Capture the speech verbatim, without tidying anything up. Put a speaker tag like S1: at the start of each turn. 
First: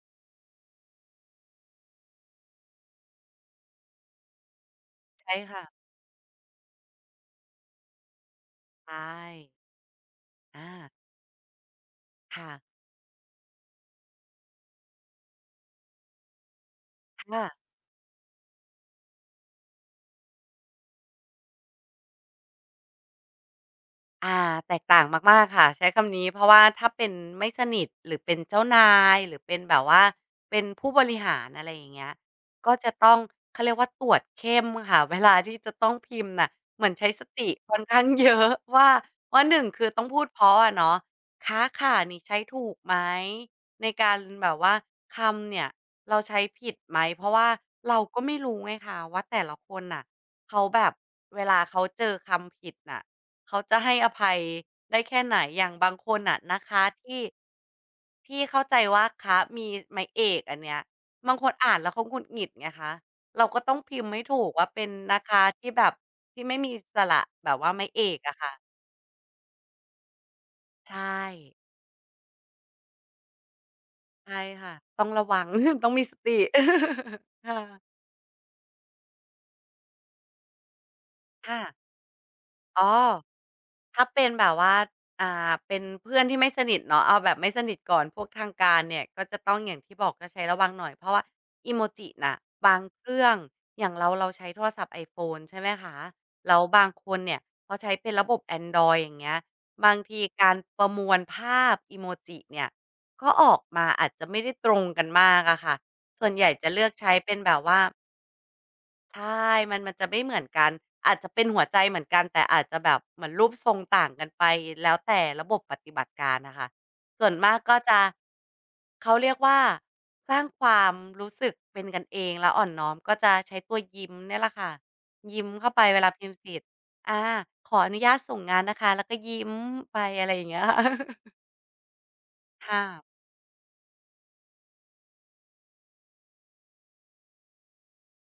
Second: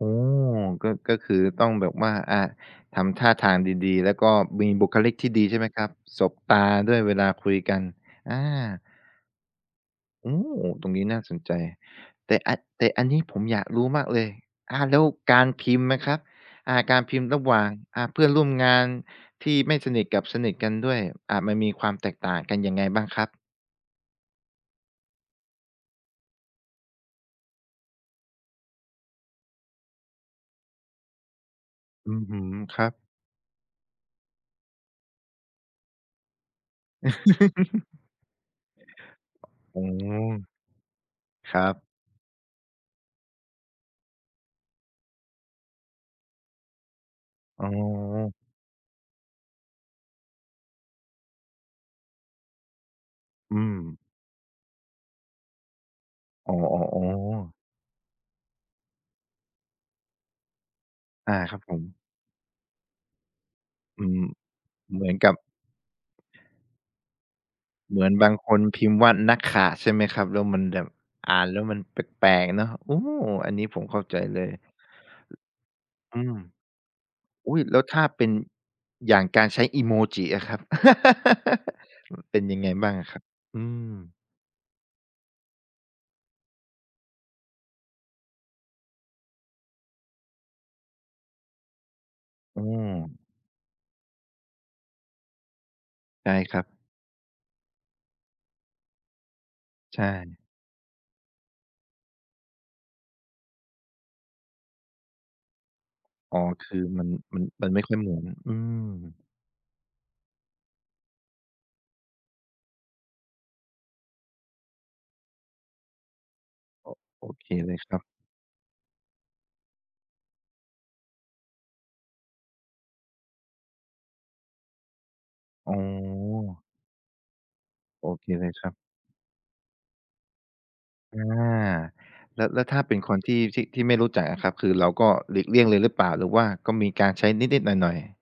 S1: อ๋อ ก็ ก็คือต้องแบบว่า อ่า ทำท่าทางดี ๆ แล้วก็มีบุคลิกท
S2: ใช
S1: ี่
S2: ่
S1: ดี
S2: ค
S1: ใช่
S2: ่
S1: ไหม
S2: ะ
S1: ครับ? สบตาด้วยเวลาคุยกัน อา
S2: ใช่
S1: โอ้!
S2: อ
S1: ตร
S2: า
S1: งนี้น่าสนใจ แต
S2: ค
S1: ่
S2: ่
S1: อ
S2: ะ
S1: แต่อันนี้ผมอยากรู้มากเลย อ่า แล้วการพิมพ์ไหมครับ? อ่า การพิม
S2: ค
S1: พ์ร
S2: ่
S1: ะ
S2: ะ
S1: หว่างอะ เพื่อนร่วมงานที่ไม่สนิทกับสนิทกันด้วย อ่า มันมีความแตกต่างกันยังไงบ้างครับ?
S2: อ่า แตกต่างมาก ๆ ค่ะ ใช้คำนี้ เพราะว่าถ้าเป็น ไม่สนิท หรือเป็นเจ้านาย หรือเป็นแบบว่าเป็นผู้บริหาร อะไรอย่างเงี้
S1: อ
S2: ย
S1: ื้อฮือ
S2: ก็
S1: ครั
S2: จะ
S1: บ
S2: ต้อง เขาเรียกว่าตรวจเข้มค่ะ เวลา ที่จะต้องพิมพ์น่ะ เหมือนใช้สติค่อนข้าง เยอะ ว่า ว่า หนึ่ง
S1: อ
S2: ค
S1: ๋อ
S2: ือต้องพูดเพราะอะเนาะ ค
S1: คร
S2: ะ
S1: ับ
S2: ค่ะ นี่ ใช้ถูกไหม ในการแบบว่า คำเนี่ยเราใช้ผิดไหม เพราะว่า
S1: อ๋
S2: เราก็ไม
S1: อ
S2: ่รู้ไงคะ ว่าแต่ละคนน่ะ เขาแบบเวลาเขาเจอคำผิดน่ะ เ
S1: อ
S2: ข
S1: ื
S2: าจะให้
S1: ม
S2: อภัยได้แค่ไหน? อย่างบางคนน่ะ
S1: อ๋อ
S2: นะคะที่
S1: ๆ ๆ
S2: ที่เข้าใจว่า "คะ" มีไม้เอกอันเนี้ย บ
S1: อา
S2: างค
S1: ค
S2: น
S1: รับ
S2: อ่
S1: ผ
S2: านแล
S1: ม
S2: ้วเขาหงุดหงิดไงคะ เราก็ต้องพิ
S1: อื
S2: มพ์ให
S1: ม
S2: ้ถูกว่า เป็น
S1: เหมือ
S2: "น
S1: น
S2: ะ
S1: กั
S2: ค
S1: บ
S2: ะ" ที่แบบที่ไม่มีสระ แบบว่าไม้
S1: เห
S2: เ
S1: ม
S2: อ
S1: ือน
S2: ก
S1: บ
S2: อ
S1: าง
S2: ะค
S1: ค
S2: ่ะ
S1: นพิมพ์ว่า "นะค่ะ" ใช่ไหมครับ? แล้วมันแบบ
S2: ใช
S1: อ่าน
S2: ่
S1: แล้วมันแปลก ๆ เนาะ โอ้! อันนี้ผมเข้าใจ
S2: ใช่
S1: เลย
S2: ค่ะ ต้องระวัง ต้องมีส
S1: อื
S2: ติ
S1: ม
S2: ค
S1: อ
S2: ่
S1: ุ๊ย! แล
S2: ะ
S1: ้วถ้าเป็น อย่างการใช้อีโมจิอะครับ?
S2: ค่ะ
S1: เป็นยังไง
S2: อ๋
S1: บ้
S2: อ
S1: างอะครับ? อื
S2: ถ้า
S1: ม
S2: เป็นแบบว่า อ่า เป็นเพื่อนที่ไม่สนิทเนาะ เอาแบบไม่สนิทก่อน พวกทางการเนี่ย ก็จะต้องอย่างที่บอกก็ใช้ระวังหน่อย เพราะว่าอีโมจิน่ะ
S1: อ้
S2: บางเคร
S1: อ
S2: ื่อง อย่างเรา เราใช้โทรศัพท์ไอโฟนใช่ไหมคะ?
S1: ได้
S2: แล
S1: ค
S2: ้
S1: ร
S2: ว
S1: ับ
S2: บางคนเนี่ยเขาใช้เป็นระบบแอนดรอยด์ อย่างเงี้ย บา
S1: ใ
S2: ง
S1: ช
S2: ที
S1: ่
S2: การประมวลภาพอีโมจิเนี่ย ก็ออกมาอาจจะไม่ได้ตรงกันมากอะค่ะ ส่วน
S1: อ๋อ
S2: ใหญ่จ
S1: ค
S2: ะเ
S1: ื
S2: ล
S1: อ
S2: ือก
S1: ม
S2: ใ
S1: ั
S2: ช
S1: น
S2: ้เป็
S1: ม
S2: น
S1: ัน
S2: แบบ
S1: มั
S2: ว
S1: น
S2: ่
S1: ไ
S2: า
S1: ม่ค่อยเหมือน อืม
S2: ใช่ มัน มันจะไม่เหมือนกัน อาจจะเป็นหัวใจเหมือนกัน แต่อาจจะแบบ เหมือนรูปทรงต่างกันไป แล้วแต่ระบบปฏิบัติการอะค่ะ
S1: โอ
S2: ส
S1: โ
S2: ่
S1: อ
S2: วน
S1: เ
S2: ม
S1: ค
S2: าก
S1: เ
S2: ก
S1: ล
S2: ็
S1: ยค
S2: จ
S1: ร
S2: ะ
S1: ับ
S2: เขาเรียกว่าสร้างความรู้สึกเป็นกันเองแล้วอ่อนน้อม ก็จะใช้ตัวยิ้มเนี่ยแหละค่ะ ยิ้มเข้
S1: อ
S2: า
S1: ๋
S2: ไปเวลาพิมพ์เสร็
S1: อ
S2: จ อา ขออนุ
S1: โ
S2: ญ
S1: อ
S2: าต
S1: เค
S2: ส่ง
S1: เล
S2: ง
S1: ย
S2: าน
S1: ครั
S2: น
S1: บ
S2: ะคะ แล้วก็ยิ้มไป อะไรอย่างเงี้ยค่ะ
S1: อา แล้ว แล้ว
S2: ค
S1: ถ
S2: ่
S1: ้าเป็
S2: ะ
S1: นคนที่ ที่ ที่ไม่รู้จักอะครับ คือเราก็หลีกเลี่ยงเลยหรือเปล่า? หรือว่าก็มีการใช้นิด ๆ หน่อย ๆ